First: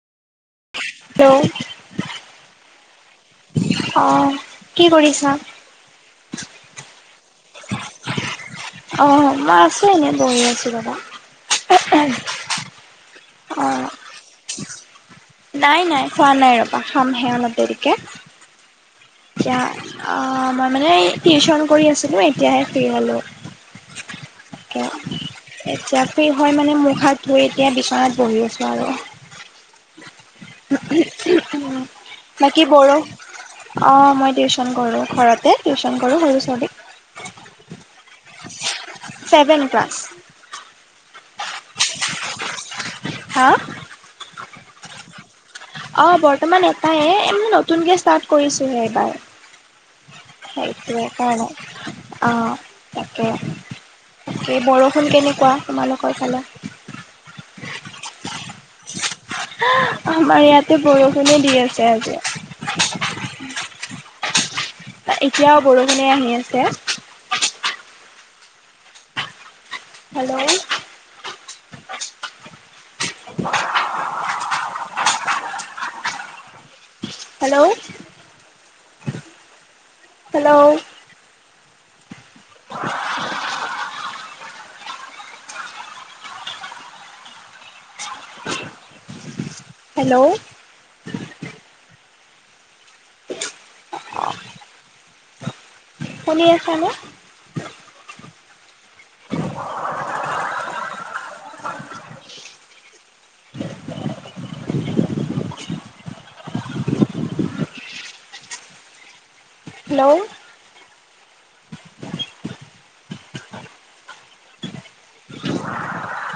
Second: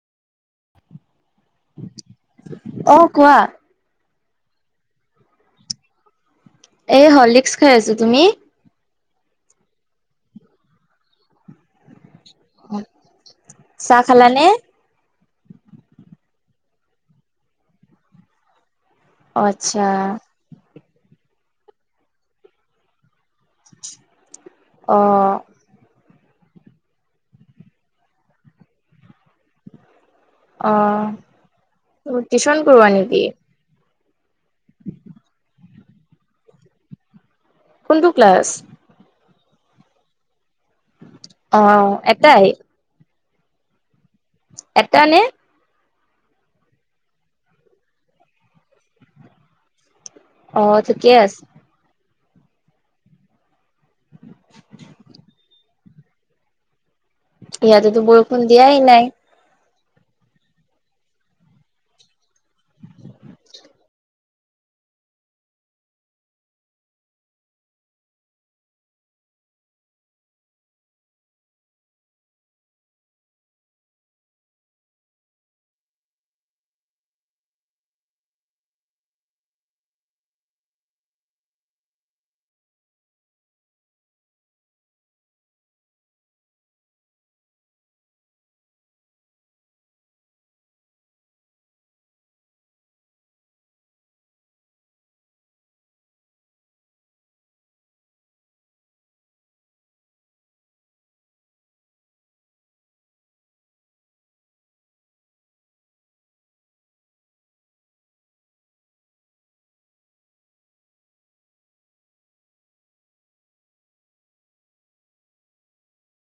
Hello. অ কোৱা? অ, কি কৰিছা? এই হলিক্স খাই আছো। তুমি? অ মই আছো এনেই বহি আছো ৰ'দত। [unintelligible] অঁ। চাহ খালানে? নাই নাই খোৱা নাই ৰবা। খাম হে অলপ দেৰিকে। অ এতিয়া আচ্ছা আ মই মানে‌ এই টিউচন কৰি আছিলো, এতিয়াহে ফ্ৰী হলো এতিয়া। অ এতিয়া ফ্ৰি'হয় মানে মুখ- হাত ধুই এতিয়া বিচনাত বহি আছো আৰু। অ টিউচন বাকি কৰোৱা বড়ো নেকি অ মই টিউচন কৰো, ঘৰতে টিউচন কৰো সৰু ছোৱালীক। কোনটো ক্লাছ? Seven class. অঁ, এটাই? হাঁ? এটানে? অ বৰ্তমান এটাই, [unintelligible] নতুনকে ষ্টাৰ্ট কৰিছোহে এইবাৰ। অ সেইটোৱে ঠিকে আছে কাৰনে, অ তাকে। এ বৰষুণ কেনেকুৱা তোমালোকৰ ফালে ইয়াতে তো বৰষূণ দিয়াই নাই আহ আমাৰ ইয়াতে বৰষুণে দি আছে আজি [unintelligible] এতিয়াও বৰষুণে আহি আছে হেল্ল হেল্ল'ঊ হেল্ল'ঊ হেল্ল'ঊ শুনি আছা নে? হেল্ল